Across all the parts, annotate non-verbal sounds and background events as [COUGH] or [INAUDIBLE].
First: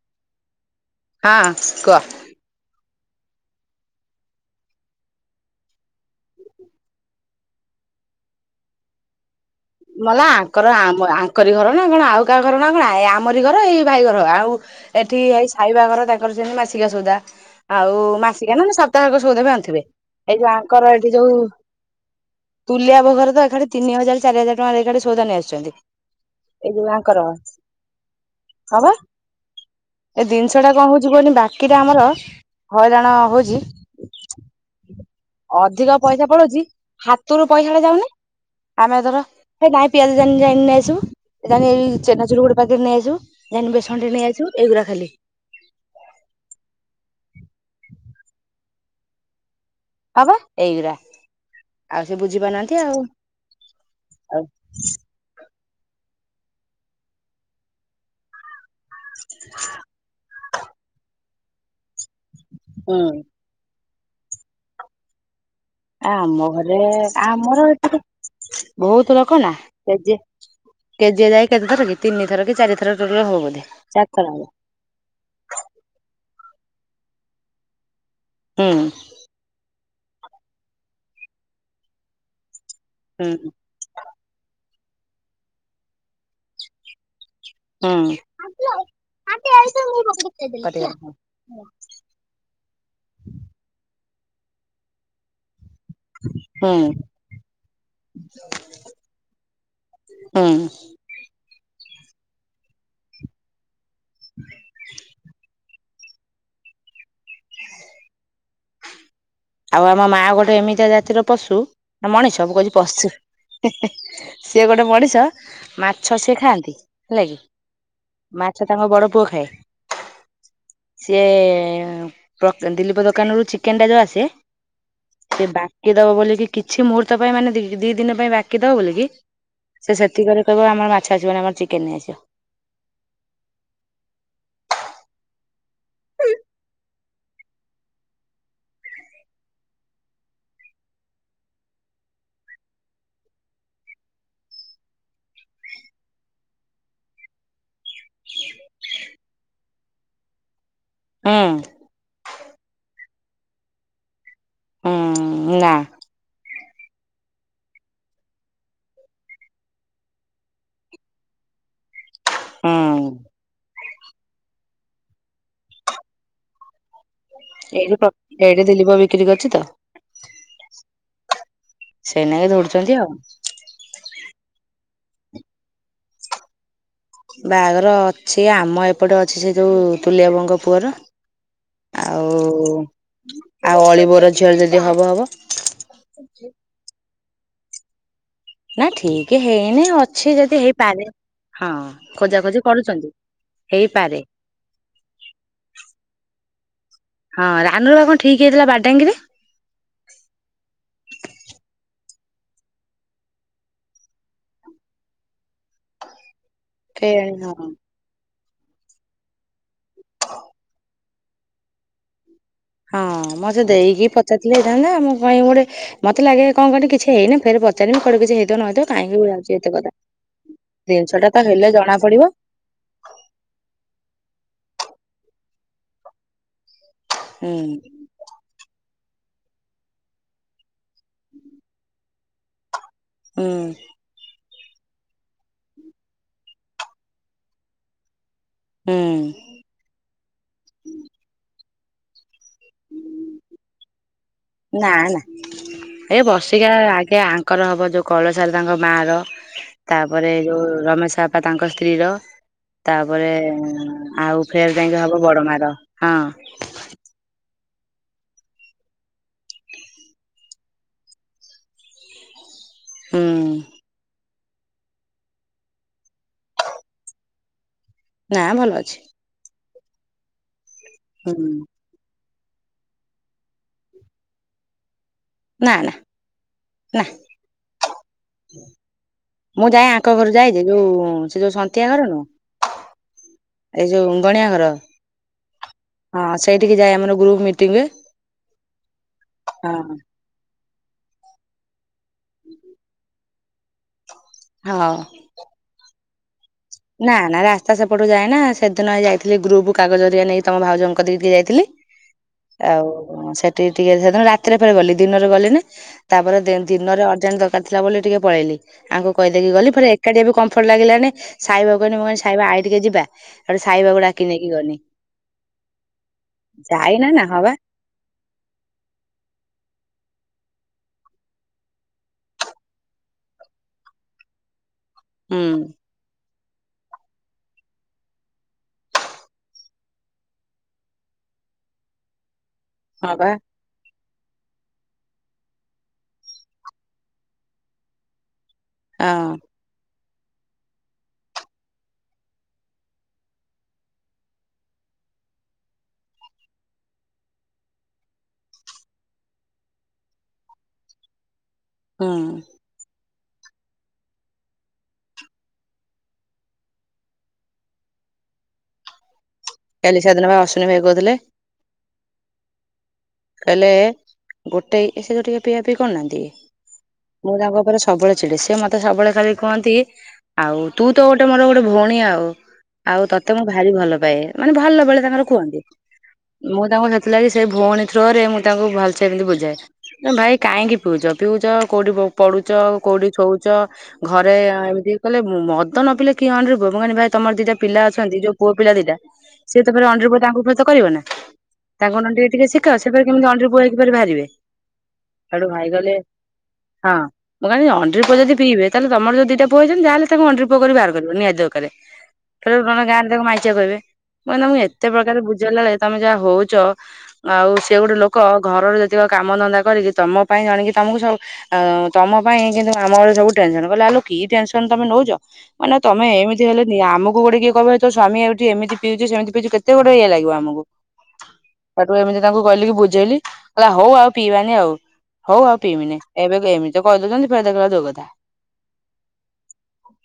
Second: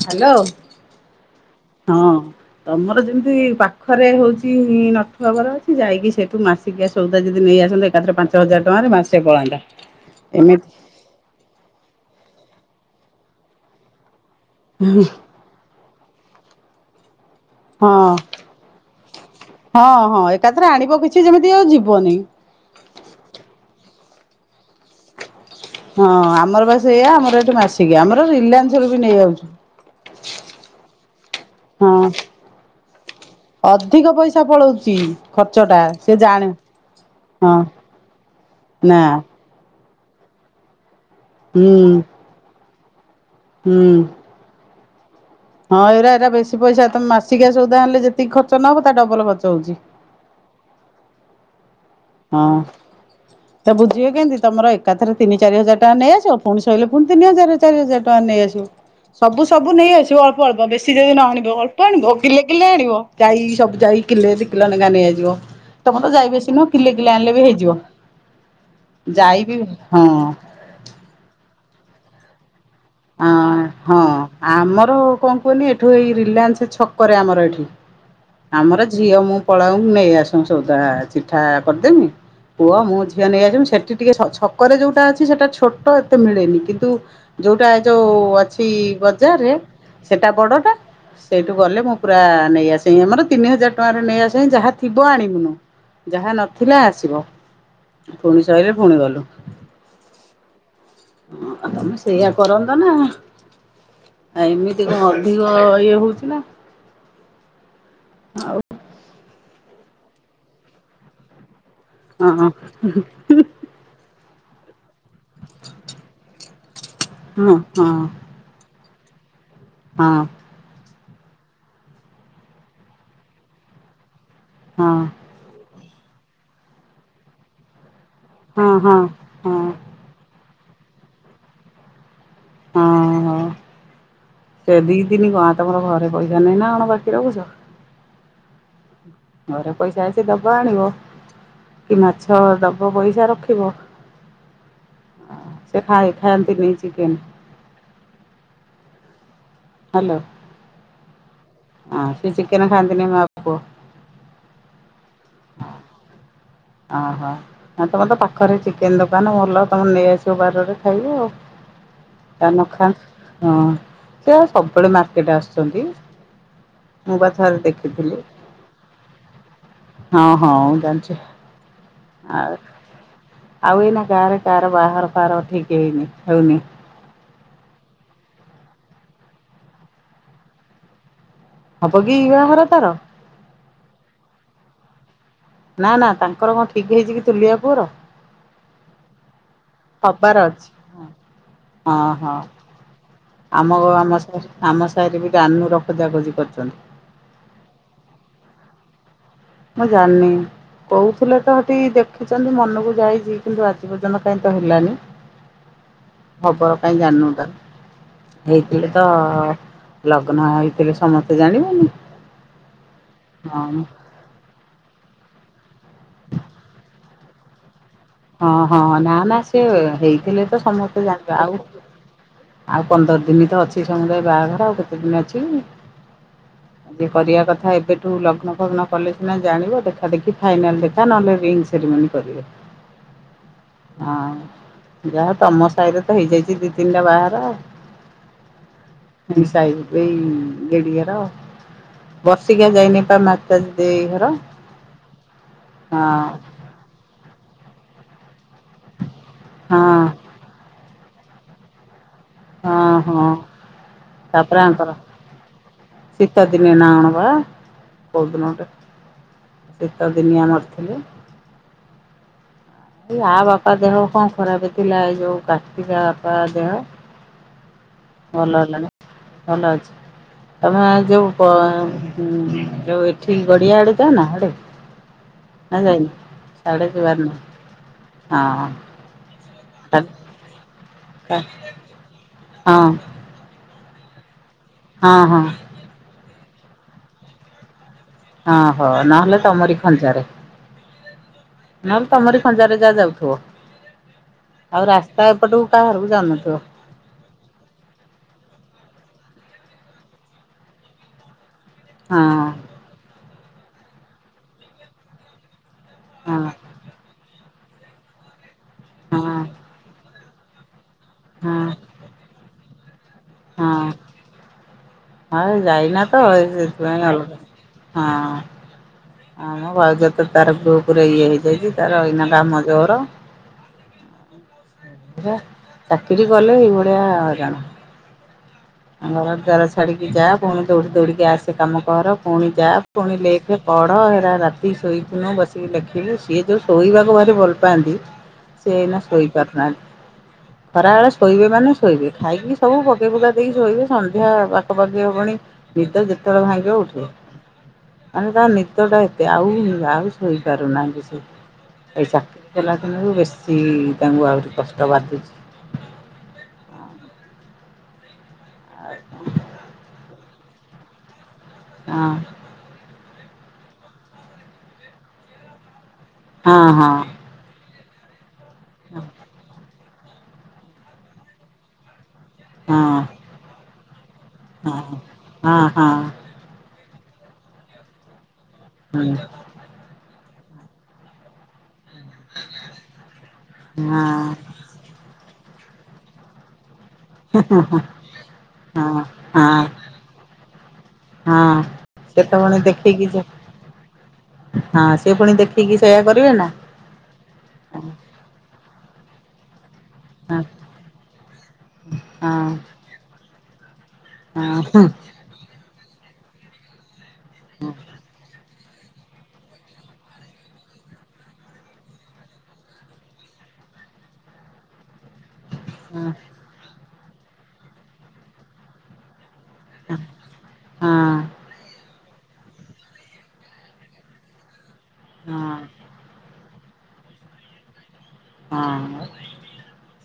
Hello, ହଁ କୁହ। ହଁ। ତମର ଯେମିତି ପାଖରେ ହଉଛି ନଥ ନଗର ଅଛି ଯାଇକି ସେଠୁ ମାସେ ଟିକେ ସଉଦା ଯଦି ନେଇ ଆସନ୍ତେ ଏକାଥରେ ପାଞ୍ଚ ହଜାର ଟଙ୍କାରେ ମାସେ ପଳାନ୍ତା। ମଲା ଆଙ୍କର ଏମିତି ଆମ ଆଙ୍କରି ଘର ନା କ'ଣ ଆଉ କାହା ଘର ନା କଣ ଏ ଆମରି ଘର ଏଇ ଭାଇ ଘର ଆଉ ଏଠି ହେଇ ସାଇବାଘର ତାଙ୍କର ଯେମି ମାସିକା ସଉଦା। ଆଉ ହଁ ମାସିକା ନା ସପ୍ତାହକ ସଉଦା ବି ଆଣୁଥିବେ ହଁ ହଁ ଏଇ ଯୋଉ ଏକାଥରେ ଆଙ୍କର ଆଣିବ ଏଇଠି କିଛି ଯୋଉଁ ଯେମିତି ଆଉ ଯିବନି। ତୁଲିଆ ବୋହୂ ଘର ତ ଏକାଠି ତିନି ହଜାର ଚାରି ହଜାର ଟଙ୍କାରେ ଏକାଠି ସଉଦା ନେଇ ଆସ ହଁ ଆମର ବା ସେୟା ଆମର ଏଠି ମାସିକିଆ ଆମର ହଁ ରିଲାନ୍ସ ବା ରୁ ବି ନେଇ ଆଉଛୁ। ଏ ଜିନିଷ ଟା କଣ ହଉଛି କୁହିଲୁ ବାକିଟା ହଁ ଆମର ହଇରାଣ ହଉଛି, ଅଧିକ ପଇସା ପଳଉଛି ଖର୍ଚ୍ଚ ଟା ଅଧିକ ସେ ପଇସା ଜାଣେ ପଳଉଛି। ହାତରୁ ହଁ ପଇସା ଟା ଯାଉନି ନା ଆମେ ଏଥର ଏ ନାଇଁ ପିଆଜ ଯାଇ ନେଇ ନେଇ ଆସିବୁ, ଯାଉନୁ ହୁଁ ଏଇ ଚନାଚୁରୁ ଗୋଟେ ପାକେଟେ ନେଇ ଆସିବୁ। ଜାନି ହୁଁ। ବେସନଟେ ନେଇ ଆସିବୁ ଏଇଗୁଡା ଖାଲି। ହଁ ଏଇରା ଏରା ବେଶୀ ପଇସା ତମେ ମାସିକିଆ ସଉଦା ଆଣିଲେ ଯେତିକି ଖର୍ଚ୍ଚ ନ ହବ ତା ଡବଲ ଖର୍ଚ୍ଚ ହଉଛି। ହୋ ବା ଏଇ ଗୁଡା। ହଁ ତ ବୁଝିବେ କେମତି ଆଉ ତମର ଏକାଥରେ। ତିନି ଚାରି ହଜାର ଟଙ୍କା ନେଇଆସିବ, ପୁଣି ସରିଲେ ତିନି ହଜାର ଚାରି ହଜାର ଟଙ୍କା ନେଇଆସିବ। ସବୁ ସବୁ ନେଇ ଆସିବ ଅଳ୍ପ ଅଳ୍ପ, ବେଶୀ ଯଦି ନ ଆଣିବେ ଅଳ୍ପ ଆଣିବ କିଲେ କିଲେ ହୁଁ ଆଣିବ ଯାଇ ସବୁ ଯାଇ କିଲେ ଦି କିଲୋ ଲେଖା ନେଇଆସିବ, ତମ ତ ଯାଇବେସି ନୁହ ଏ ଆମର ଏଠି ତ ବହୁତ ଲୋକ ଯାଇ ନା ବି ସେ ହଁ। ଯେ କେଜିଏ ଯାଏ କେତେଥର କି ତିନିଥର କି ଚାରିଥର ଟୋଟାଲ ଆ ହବ ବୋଧେ, ହଁ ଚାରିଥର ହବ। ଆମର ଅ କଣ କହିଲି ଏଠୁ ଏଇ ରିଲାଏନ୍ସ ଛକରେ ଆମର ଏଠି, ଆମର ହୁଁ ଝିଅ ମୁଁ ପଳାଉ ନେଇ ଆସୁ ସଉଦା ଚିଠା କରିଦେମି ପୁଅ ମୁଁ ଝିଅ ହୁଁ ନେଇଯସିବୁ, ସେଠି ଟିକେ ଛକରେ ଯୋଉଟା ଅଛି ସେଟା ଛୋଟ ଏତେ ମିଳେନି କିନ୍ତୁ ଯୋଉଟା ହୁଁ। ଯେଉଁ ଅଛି ବଜାରରେ ସେଇଟା ବଡ଼ଟା ସେଇଠୁ ଗଲେ ମୁଁ ପୁରା ନେଇଆସେ ଆମର ତିନି ହଜାର ଟଙ୍କାରେ ନେଇ ଆସେ, ଯାହା ଥିବ ଆଣିବୁନୁ। ଯାହା ହୁଁ ନଥିଲା ଆସିବ ପୁଣି ସରିଲେ ପୁଣି ଗଲୁ। ହୁଁ। ହଁ ତମେ ସେଇଆ କରନ୍ତା ନା। ଆ ଇମିତି ଅଧିକ ଇଏ ହଉଚି ନା। ଆଉ ଆଉ ଆମ ମାଆ ଗୋଟେ ଏମିତିଆ ଜାତିର ପଶୁ ନା ମଣିଷ ହଁ ମୁଁ କହୁଚି ପଶୁ। ସିଏ ଗୋଟେ ମଣିଷ, ମାଛ ସିଏ ଖାଆନ୍ତି ହେଲା କିି। ହଁ ହଁ ମାଛ ତାଙ୍କ ବଡ଼ ପୁଅ ଖାଏ। ହଁ! ସିଏ ଦିଲିପ ଦୋକାନରୁ ଚିକେନ୍‌ ଟା ଯଉ ଆସେ। ହଁ! ସେ ବାକି ଦବ ବୋଲିକ, କିଛି ମୁହୂର୍ତ୍ତ ପାଇଁ ମାନେ--ଦି ଦି ପାଇଁ ବାକି ହଁ ଦବ ହଁ ବୋଲିକି। ହଁ କହିବ, ଆମର୍ ମାଛ ଆସିବନି ଆମର୍ ଚିକେନ ନେଇ ଆସିବ। [INAUDIBLE] ଘରେ ପଇସା ଅଛି, ଦବ ଆଣିବ। କି ମାଛ ଦବ ପଇସା ରଖିବ। ସେ ଖାଏ, ଖାଆନ୍ତିନି ଚିକେନ୍‌। [INAUDIBLE] [INAUDIBLE] ସେ ଚିକେନେ ଖାଆନ୍ତିିନି ମା ପୁଅ। [INAUDIBLE] [INAUDIBLE] ତମର୍ ତ ପାଖରେ ଚିକେନ୍ ଦୋକା, ତମର୍ ନେଇଆସିବ ବାର୍ ବାର୍ ଖାଇବେ ଆଉ। ହୁଁ [INAUDIBLE] ଏଇଠି ଏଇଠି ଦିଲୀପ ବିକ୍ରି କରିଛି ତ [INAUDIBLE] ଛେଇ ଲାଗି ଆଉ ଦଉଡୁଚନ୍ତି ଆଉ। ଆଉ ଏଇନା ରେ କାଆର ବାହା ଠିକ୍ ହେଇନି, ହଉନି। ବାହାଘର ଅଛି, ଆମ ଏପଟେ ଅଛି ସେ ଯଉ ତୁଲେଇ ବାବୁଙ୍କ ପୁଅର। ହବ କି ବାହାଘର ଆଉ, ତାର? ଆଉ ଅଳି ବଉର ଝିଅର ଯଦି ହବ ହବ। ନା ନା, ତାଙ୍କର କ'ଣ ଠିକ୍ ହେଇଚି କି? ତୁଲେଇ ବାବୁ ନା ଠିକି ହେଇନି ଅଛି ହବାର ଯଦି ହଁ ହେଇପାରେ, ହଁ ହଁ। ଖୋଜା ଖୋଜି କରୁଚନ୍ତି। [INAUDIBLE] ହଁ, ରାନୁର ବା କ'ଣ ଠିକି ହେଇଥିଲା ବାଡ଼ାଙ୍ଗିରେ। ମୁଁ, ଜା--ନି। କହୁଥୁଲେ ତ ହେଟି ଦେଖିଚନ୍ତି ମନକୁ ଯାଇଚି, କିନ୍ତୁ ଆଜି ପର୍ଯ୍ୟନ୍ତ କାଇଁ ତ ହେଲାନି। କେଆଣି ହଁ [INAUDIBLE] [INAUDIBLE] [INAUDIBLE] ହଁ, ମ ସେ ହଁ। ଦେଇକି ପଚା ଥିଲେ ହେଇଥାନ୍ତା। ମୁଁ ଗୋଟେ, ମତେ ଲାଗେ କିଛି ହେଇନି ହଁ ହଁ ନା ନା ସେ ହେଇଥିଲେ ତ ସମସ୍ତେ ଜାଣିବେ ଆଉ [INAUDIBLE] ଆଉ ପନ୍ଦର୍ ଦିନି ତ ଅଛି ସମୁଦାୟେ ବାହାଘର। ଆଉ କେତେ ଦିନି ଅଛି କି? [INAUDIBLE] ଲଗ୍ନ ହୁଁ ଫଗ୍ନ କଲେ ସିନା ଜାଣିବ, ଦେଖା ଦେଖି ଫାଇନାଲ୍ ଦେଖା ନହେଲେ ରିଙ୍ଗ୍ ସେରିମନି କରିବେ। [INAUDIBLE] ଯାହା ତମ ସାଇରେ ତ ହେଇ ଯାଇଚି ଦି, ତିନିଟା ବାହା--ର ଆଉ। ହୁଁ। [INAUDIBLE] ବର୍ଷିକିଆ ଯାଇନି ପା, ମାତା ଦେଇ ହର। ନା ନା ଏ ବର୍ଷିକିଆ ଆଗେ ଆଙ୍କର ହବ, ଯଉ କଇଳ ସାର୍ ତାଙ୍କ ମା ର। ହଁ ତା'ପରେ ଯଉ ରମେଶ୍ ପା ତାଙ୍କ ସ୍ତ୍ରୀ ର। ହଁ ହଁ ତା'ପରେ ଆଉ ତାପରେ ଫେର୍ ଆଙ୍କର ଯାଇ ହବ ବଡ଼ ମାର ହଁ। [INAUDIBLE] ଏଇ ଆ ହୁଁ ବାପା ଦେହ ଙ୍କ ଖରାପେ ଥିଲା? ଯଉ କାର୍ତ୍ତିକା ବାପା ଦେହ। ନା ଭଲ ଅଛି [INAUDIBLE] ଯଉ ଏଠି ହୁଁ ଗଡ଼ିଆ ଆଡ଼େ ଯାଆନା ନା ହାଡ଼େ। ନା ଯାଇନି ସାଢେ ନା ଯିବାର ନାଇଁ ହଁ। ମୁଁ ଯାଏ ହଁ ଆଙ୍କ ଘରୁ ଯାଇଛି ଯୋଉ ହଁ ସେ ଯୋଉ ସନ୍ତିଆ ଘର ନୁହ। ଏଇ ଯୋଉ ଗଣିଆ ଘର। ହଁ ହଁ। ହଁ ସେଇଠିକି ଯାଏ ଆମର ଗ୍ରୁପ ମିଟିଙ୍ଗରେ। ହଁ ହୋ ନହେଲେ ତମରି ଖଞ୍ଜାରେ। ନହେଲେ ତମରି ଖଞ୍ଜରେ ଯାହା ଯାଉଥିବ। ଆଉ ହଉ ରା ସ୍ତା ଏପଟକୁ କହାରକୁ ଜାଉନଥିବ। ନା ନା ରାସ୍ତା ସେପଟୁ ଯାଏନା ସେଦିନ ହେଇ ଯାଇଥିଲି ଗ୍ରୁପ କାଗଜରିଆ ନେଇକି ତମ ଭାଉଜଙ୍କ କତିକି ଟିକେ ଯାଇଥିଲି। ହଁ ଆଉ ସେଠି ଟିକେ ସେଦିନ ରାତିରେ ଫେରେ ଗଲି ଦିନରେ ଗଲିନି ହଁ ତାପରେ ଦେନ୍ ଦିନରେ ଅର୍ଜେଣ୍ଟ ଦରକାରଥିଲା ବୋଲି ଟିକେ ପଳେଇଲି ଆଙ୍କୁ ହଁ। କହିଦେଇକି ଗଲି ଫରେ ଏକାଠିଆ ବି କମ୍ଫର୍ଟ ଲାଗିଲାନି ହଁ ହଁ ସାଇବାକୁ କହନି ମୁଁ କହିନି ସାଇବା ଆଇ ଟିକେ ଯିବା ସେଠୁ ସାଇବାଗକୁ ଡାକି ନେଇକି ଗନି। ଆଉ ଯାଇନା ତ ସେଥିପାଇଁ ଯାଇନା ନା ଆଉ ହଁ ବା ହଁ। ଆମ ଭାଉଜତ ତାର ଗ୍ରୁପ ରେ ଇଏ ହେଇଯାଇଛି ତାର ଏଇନା କାମ ଜୋର। ସେଇଆ ହୁଁ ଚାକିରି କଲେ ଏଇଭଳିଆ ହଇରାଣ। ଘର ଦ୍ୱାର ଛାଡିକି ଯା ପୁଣି ଦୌଡି ଦୌଡିକି ଆସେ କାମ କର ପୁଣି ଯା ହଁ ପୁଣି ବା ଲେଖ୍ ସେ ପଢ଼ ହେରା ରାତି ଶୋଇଥିନୁ ବସିକି ଲେଖିଲୁ ସିଏ ଯଉଁ ଶୋଇବାକୁ ଭାରି ଭଲ ପାଆନ୍ତି। [INAUDIBLE] ସେ ଏଇନା ହଁ ଶୋଇପାରୁନାହାନ୍ତି ଖରାବେଳେ ଶୋଇବେ ମାନେ ଶୋଇବେ ଖାଇକି ସବୁ ପକେଇ ପୁକା ଦେଇକି ଶୋଇବେ ସନ୍ଧ୍ୟା ପାଖପାଖି ହବଣି ନିଦ ଯେତେବେଳେ ଭାଙ୍ଗିବ ଉଠିବେ। ମାନେ ତାଙ୍କ ନିଦଟା ଏତେ ଆଉ ଆଉ ଶୋଇପାରୁନାହାନ୍ତି ସେ। ଏଇ ହୁଁ ଚାକିରି କଲା ଦିନରୁ ବେଶୀ ତାଙ୍କୁ ଆହୁରି କଷ୍ଟ ବାଧୁଛି। ଆଉ କଣ? କାଲି ସେଦିନ ପା ଅସିନି ଭାଇ କହୁଥିଲେ। ହଁ। କହଲେ ଗୋଟେଇ ସେ ଯୋଉ ଟିକେ ପିଇଆ ପିଇ କରିନାହାନ୍ତି କି? ହଁ ହଁ। ମୁଁ ତାଙ୍କ ଉପରେ ସବୁବେଳେ ଚିଡେ ସିଏ ମତେ ସବୁବେଳେ ଖାଲି କୁହନ୍ତି ଆଉ ତୁ ତ ଗୋଟେ ମୋର ଗୋଟେ ଭଉଣୀ ଆଉ ହଁ ଆଉ ତତେ ମୁଁ ଭାରି ଭଲ ପାଏ। ମାନେ ହଁ ଭଲ ହଁ ବେଳେ ତାଙ୍କର କୁହନ୍ତି। ହଁ ହଁ ମୁଁ ତାଙ୍କୁ ସେଥିଲାଗି ସେଇ ଭଉଣୀ ଥ୍ରୁରେ ମୁଁ ତାଙ୍କୁ ହୁଁ ଭଲସେ ଏମିତି ବୁଝାଏ। ନା ଭାଇ କାହିଁକି ପିଉଛ ପିଉଛ କୋଉଠି ପଢୁଛ କୋଉଠି ସୋଉଛ ହଁ ଘରେ ଏମିତି କଲେ ମଦ ନ ପିଲଲେ କି ଅଣ୍ଡିରି ପୁଅ ପୁଅ ମାନେ ତମର ଦିଟା ପିଲା ଅଛନ୍ତି ଯୋଉ ପୁଅ ପିଲା ଦିଟା ହଁ ହଁ ସିଏ ତରେ ଅଣ୍ଡିରି ପୁଅ ତାଙ୍କୁ ଫ ତ କରିବ ନା। ହଁ। ତାଙ୍କ ଅଣ୍ଡ ସେ ତ ଟିକେ ପୁଣି ସିଖା ସେପରେ ଦେଖିକି ଯେ କେମିତି ଅଣ୍ଡିରୀ ପୁଅ ହେଇକିରି ବାହାରିବେ। ହଁ ସେ ପୁଣି ହେଠୁ ଭାଇ ଦେଖିକି କହିଲେ ସେୟା କରିବେ ନା। ହଁ ମୁଁ କିଲି ହଁ ଅଣ୍ଡିର ପୁଅ ଯଦି ପିବେ ତାହେଲେ ତମର ଯଉ ଦିଟା ପୁଅଛନ୍ତି ଯହାେଲେ ତାକୁ ହଁ ଅଣ୍ଡିର୍ ପୁଅକରି ବାହାର କରିବ ନିହାତି ଦକାରେ ହଁ ତାକୁ ନାହେନେ ଗାଁରେ ତାକୁ ମାାଇଚିଆ କହିବେ। ମାନେ ମୁଁ ହଁ ହଁ ଏତେ ପ୍ରକାର ବୁଝେଇଲା ବେଳେ ତମେ ଯାହା ହଉଛ ଆଉ ସେ ଗୋଟେ ଲୋ ଲୋକ ଘରର ଯେତିକ କାମ ଧନ୍ଦା କରିକି ତମ ପାଇଁ ଜାଣିକି ତମକୁ ସବୁ ଆଉ ତମ ପାଇଁ କିନ୍ତୁ ଆମ ଘରେ ସବୁ ଟେନସନ କହିଲେ ଆଲୋ କି ଟେନସନ ତମେ ନଉଛ? ମାନେ ତମେ ଏମତି ହେଲେ ଆମକୁ ଗୋଟେ କିଏ କହିବ ତ ସ୍ୱାମୀ ଏଉଠି ଏମତି ପିଉଛି ଯେ ସେ କେତେ ଗୋଡେ ଇ ଲାଗିବ ଆମକୁ। ହଁ। ହଁ ଏମିତି ତାଙ୍କୁ କହିଲି ବୁଝେଇଲି କହିଲା ହଉ ଆଉ ପିଇବାନି ଆଉ ହଉ ଆଉ ପିଇବିନି। ଏବେ ଏମିତି ତ କହିଦଉଛନ୍ତି ଫେର ଦେ କ ଦଉ କଥା। ହଁ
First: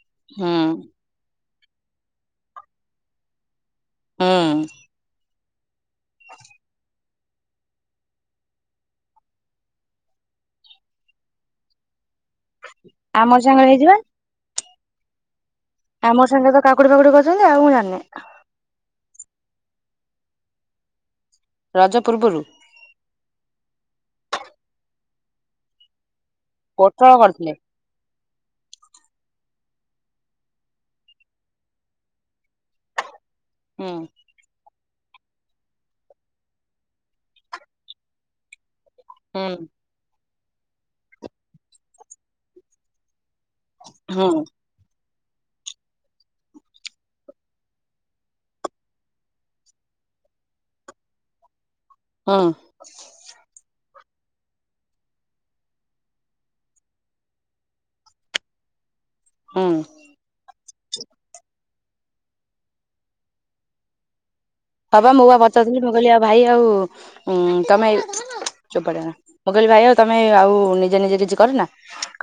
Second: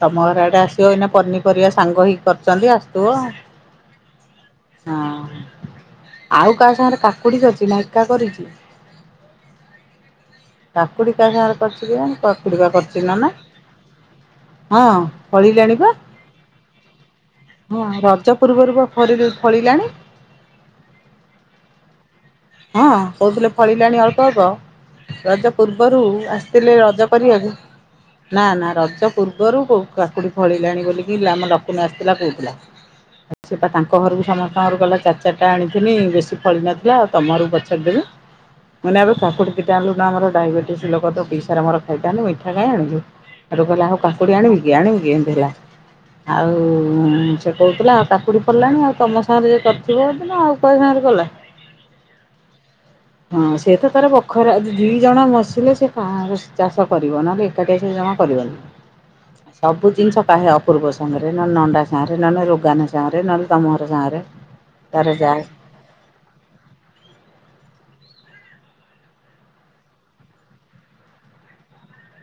ତମ ଘର ହୁଁ ଆଡେ ଆସିବ ଏଇନା ପନି ପରିବା ସାଙ୍ଗ ହେଇ କରିଛନ୍ତି ଆସଥିବ। ହଁ। ଆଉ କାହା ସାଙ୍ଗରେ କାକୁଡି କରିଛି ନାଇକା କରିଛି। କାକୁଡି କା ସାଙ୍ଗରେ କରିଛି କିଜାଣି କାକୁଡିକା କରିଛି ନାନା ଆମ ସାଙ୍ଗରେ ହେଇଯିବା ହଁ ଫଳିଲାଣି ବା ଆମର୍ ସାଙ୍ଗେ ତ କାକୁଡି ଫାକୁଡି କରଛନ୍ତି ଆଉ ମୁଁ ହଁ ଜାଣିନି ରଜ ପୂର୍ବରୁ ଫରିରୁ ଫଳିଲାଣି। ରଜ ପୂର୍ବରୁ ହଁ କହୁଥିଲେ ଫଳିଲାଣି ଅଳ୍ପ ଅଳ୍ପ ରଜ ପୂର୍ବରୁ ଆ ଥିଲେ ରଜ ପୋଟଳ କରିବାକୁ। କରିଥିଲେ ନା ନା ରଜ ପୂର୍ବରୁ କାକୁଡି ଫଳିଲାଣି ବୋଲିକି ଆମ ଲକ୍ନା ଆସିଥିଲା କହୁଥିଲା ସେ ତାଙ୍କ ହୁଁ ଘରକୁ ସମସ୍ତଙ୍କର ଗଲା ଚାରି ଚାରିଟା ଆଣିଥିଲି ବେଶୀ ଫଳି ନଥିଲା ଆଉ ତମ ଘରକୁ ପଛରେ ଦେବି ମାନେ ଏବେ ହୁଁ କାକୁଡି ଦିଟା ଆଣିନୁ ଆମର ଡାଇବେଟିସ୍ ଲୋକତ ପଇସାରେ ଆମର ଖାଇଥାନ୍ତୁ ମିଠା ଖାଇ ଆଣୁ ଆଉ କହିଲେ ଆଉ ହୁଁ କାକୁଡି ଆଣିବି କି? କି ଆଣିବି କି ଏନ୍ତି ହେଲା ଆଉ ସେ କହୁଥିଲା ଆଉ କାକୁଡ଼ି ଫଳିଲାଣି ଆଉ ତମ ସାଙ୍ଗରେ ଯ କରିଥିବ ଯଦି ଆଉ କା ସାଙ୍ଗ ରେ କଲା? ହଁ ହଁ ସେ ତ ତାର ବଖରା ଦି ଜଣ ବସିଲେ ସେ କାହା ଚାଷ କରିବ ନହେଲେ ଏକାଟିଆ ସେ ଜମା କରିବନି। ହୁଁ। ସବୁ ଜିନିଷ କାହେ ହବ ପୂର୍ବ ସାଙ୍ଗରେ ନହଲେ ନଣ୍ଡା ସାଙ୍ଗରେ ନହେଲେ ରୋଗାନା ସାଙ୍ଗରେ ନହେଲେ ତମଘର ସାଙ୍ଗରେ ତାର ହବ ମୁଁ ଯା ବା ପଚାରୁଥିଲି ମୁଁ କହିଲି ଆ ଭାଇ ଆଉ ତମେ [INAUDIBLE] ଚୋପା ମୁଁ କହିଲି ଭାଇ ଆଉ ତମେ ଆଉ ନିଜେ ନିଜେ କିଛି କରିନା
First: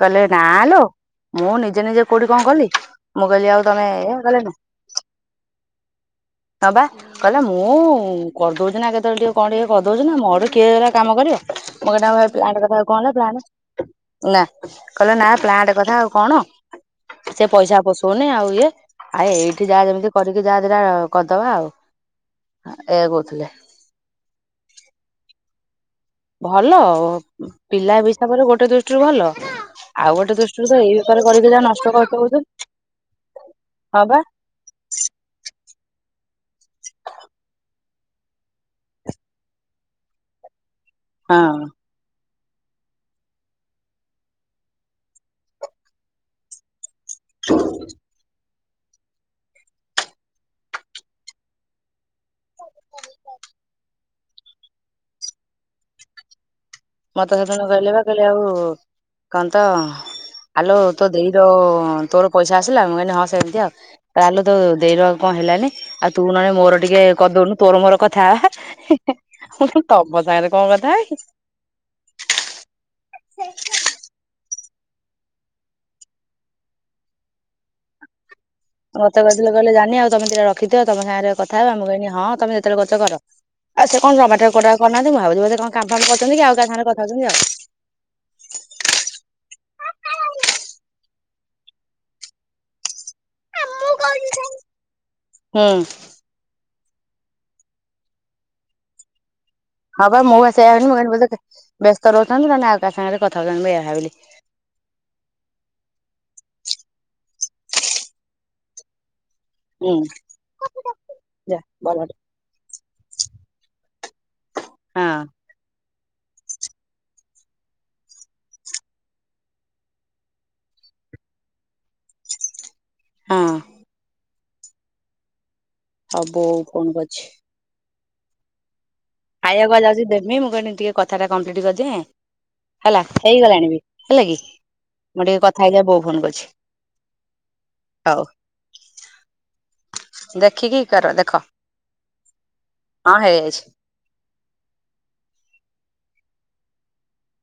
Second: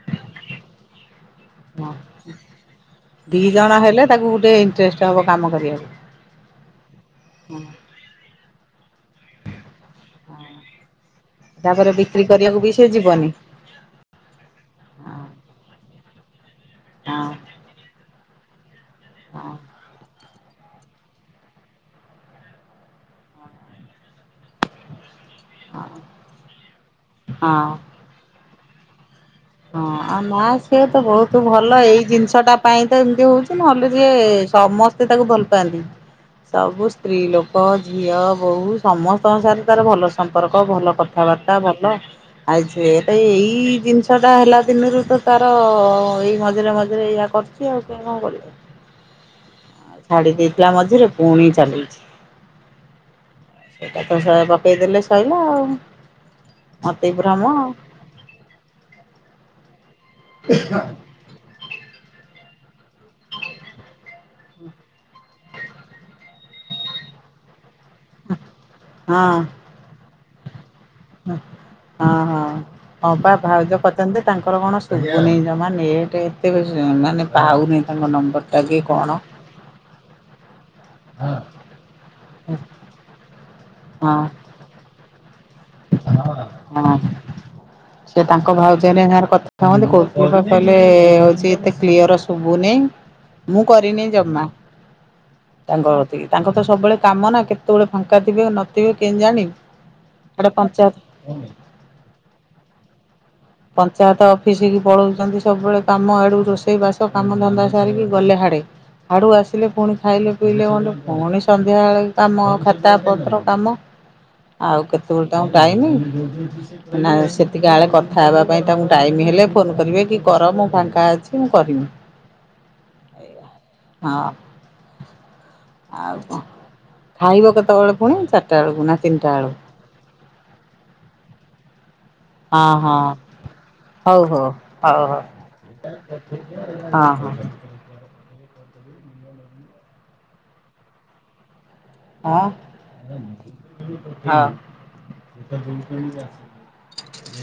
କହିଲେ ନାଲୋ ମୁଁ ନିଜେ ହଁ ନିଜେ କୋଉଠି କଣ କଲି ମୁଁ ଦି କହିଲି ଆଉ ଜଣ ତମେ ହେଲେ ଏଇ ତାକୁ ଗଲେ ଗୋଟେ [INAUDIBLE] ଇଣ୍ଟରେଷ୍ଟ ହବ କାମ କରିବାକୁ। ହଁ ବା କହିଲା ମୁଁ କରିଦଉଛି ନା କେତେବେଳେ ଟିକେ କଣ ଟିକେ କରିଦଉଛି ନା ମୋ ଗଟେ କିଏ ହେଲା କାମ କରିବ। ତାପରେ ମୁଁ କ ବିକ୍ରି ଭାଇ କରିବାକୁ ପ୍ଲାଣ୍ଟ ବି କଥା ସେ କଣ ହେଲା ପ୍ଲା ଯିବନି। ନା କହିଲା ନା ପ୍ଲାଣ୍ଟ କଥା ଆଉ କଣ ହଁ ସେ ପଇସା ପସ ଶୁଣିି ଆଉ ଇଏ ଆ ହଁ ଏଇଠି ଯାହା ଯେମିତି କରିକି ଯାହାଟା କରିଦବା ଆଉ ଏ କହୁଥିଲେ। ହଁ ଭଲ ହଁ। ପିଲା ହିସାବରେ ଗୋଟେ ଦୃଷ୍ଟିରୁ ଭଲ ହଁ ଆଉ ଗୋଟେ ନା ଦୃଷ୍ଟିରୁ ସିଏ ଏଇ ତ ବେପାର ବହୁତ କରିକି ଯାହା ଭଲ ନଷ୍ଟ ଏଇ କରିଦଉଛନ୍ତି। ଜିନିଷ ଟା ପାଇଁ ତ ଏମତି ହଉଚି ନହେଲେ ହଁ ଯିଏ ବା ସମ ସେ ତାକୁ ଭଲପାନ୍ତି। ସବୁ ସ୍ତ୍ରୀ ଲୋକ ଝିଅ ବହୁ ସମସ୍ତଙ୍କ ସାହିତ ତାର ଭଲ ସମ୍ପର୍କ ଭଲ ହଁ କଥାବାର୍ତ୍ତା ଭଲ ଆଇ ଏଇ ଜିନିଷ ଛୁଆଟା ହେଲା ଦିନରୁ ତ ତାର ଏଇ ମଝିରେ ମଝିରେ ୟଆ କରୁଚି ଆଉ ସେ କଣ କରିବ। ଛାଡି ଦେଇଥିଲା ମଝରେ ପୁଣି ଚଳେଇଚି ସେଥିରୁ ସହେ ପକେଇଦେଲେ ସଇଲା ଆଉ। ମତି ମତେ ଭ୍ରମ ସେଦିନ ଆଉ କହିଲେ ବା କହିଲେ ଆଉ କନ୍ତ ଆଲୋ ତୋ ଦେଇ ଯୋ ତୋର ପଇସା ଆସିଲା ମୁଁ କହିଲି ହଁ ସେମିତି ଆଉ ତାହେଲେ ତୋ ଦେଇ ର କଣ ହେଲାନି ଆଉ ତୁ ନହେଲେ ମୋର ଟିକେ କରିଦଉନୁ ତୋର ମୋର କଥା ହବା ମୁଁ କହିଲି ତମ ସାଙ୍ଗରେ କଣ କଥା ହେବି। ହଁ ହଁ ହଁବା ଭାଉଜ କରିଥାନ୍ତେ ଯେ ତାଙ୍କର କଣ ଶୁଭୁନି ଜମା ନେଟ ଏତେ ବେଶ ମାନେ ପାଉନି ତାଙ୍କ ନମ୍ବର ଟା କି କଣ ମତେ କହିଥିଲେ କହିଲେ ଯାନି ଆଉ ତମେ ଦିଇଟା ରଖିଥିବ ତମ ସାଙ୍ଗରେ କଥା ହବା ମୁଁ କହିଲି ହଁ ତମେ ଯେତେଳେ କରୁଚ କର। ଆଉ ସେ କଣ ହଁ ଯମାଟୋ [INAUDIBLE] କରନାନ୍ତି ମୁ ଭାବୁି କାମ ଫାମ କରୁଛନ୍ତି କି ଆଉ କା ସାଙ୍ଗରେ ହଁ କଥାହଉଛନ୍ତି ଆଉ ସେ ତାଙ୍କ ଭାଉଜ ହରିକା ସାଙ୍ଗରେ କଥାହନ୍ତି କୋଉ କହିଲେ ହଉଛି ଏତେ କ୍ଲିୟର ଶୁଭୁନି। ମୁଁ କରିନି ଜମା ହୁଁ ତାଙ୍କ ଥିକି ତାଙ୍କର ସବୁବେଳେ କାମ ନା କେତେବେଳେ ଫାଙ୍କା ଥିବେ ନଥିବେ କେମିତି ଜାଣିବି ହଁ ବା ମୁଁ ଆଡେ ସେଇଆ ବିଲି ପଞ୍ଚାୟତ ମୁଁ ବୋଧେ ବ୍ୟସ୍ତ ରହୁଛନ୍ତି ନହେଲେ ଆଉ କାହା ସାଙ୍ଗରେ କଥାଉଛନ୍ତି ମୁଁ ଏଇଆ ଭାବିଲି ମିଶିକି ପଳଉଛନ୍ତି ସବୁବେଳେ କାମ ଆଡୁ ରୋଷେଇ ବାସ କାମ ଧନ୍ଦା ସାରିକି ଗଲେ ହାଡ଼େ ଆଡୁ ଆସିଲେ ପୁଣି ହୁଁ ଖାଇଲେ ପିଇଲେ କଲେ ପୁଣି ଯା ସନ୍ଧ୍ୟା ଭଲ ବେଳେ କାମ ଖା ତା ପତ୍ର କାମ ଆଉ ହଁ। କେତେବେଳେ ତାଙ୍କୁ ଟାଇମ। ନା ସେତିକି ଆଳେ କ କଥା ହେବା ପାଇଁ ତାଙ୍କୁ ଟାଇମ ହେଲେ ଫୋନ କରିବେ କି କର ମୋ ଫାଙ୍କା ଅଛି ମୁଁ କରିବି। ହଁ ହଁ। ଆଉ କ ବୋଉ ଫୋନ କରିଛି। ଖାଇବ କେତେବେଳ ପୁଣି ଚାରିଟା ବେଳକୁ ନା ତିନିଟା ବେଳେ ତାକୁ ବା ଯାଉଚି ଦେବି ମୁଁ କଇନି ଟିକେ କଥା ଟା କଂପ୍ଲିଟ୍ କରିଦିଏଁ। ହଁ ହେଲା ହଁ ହେଇଗଲାଣି ବି ହଉ ହେଲା ହଉ କି ହଉ ମୁଁ ଟିକେ କଥା ହେଇଯାଏ ବୋଉ ଫୋନ କରୁଛି। ହଉ ହଁ ହଁ ହଉ ଦେଖିକି କର ଦେଖ। ହଁ। ହଉ।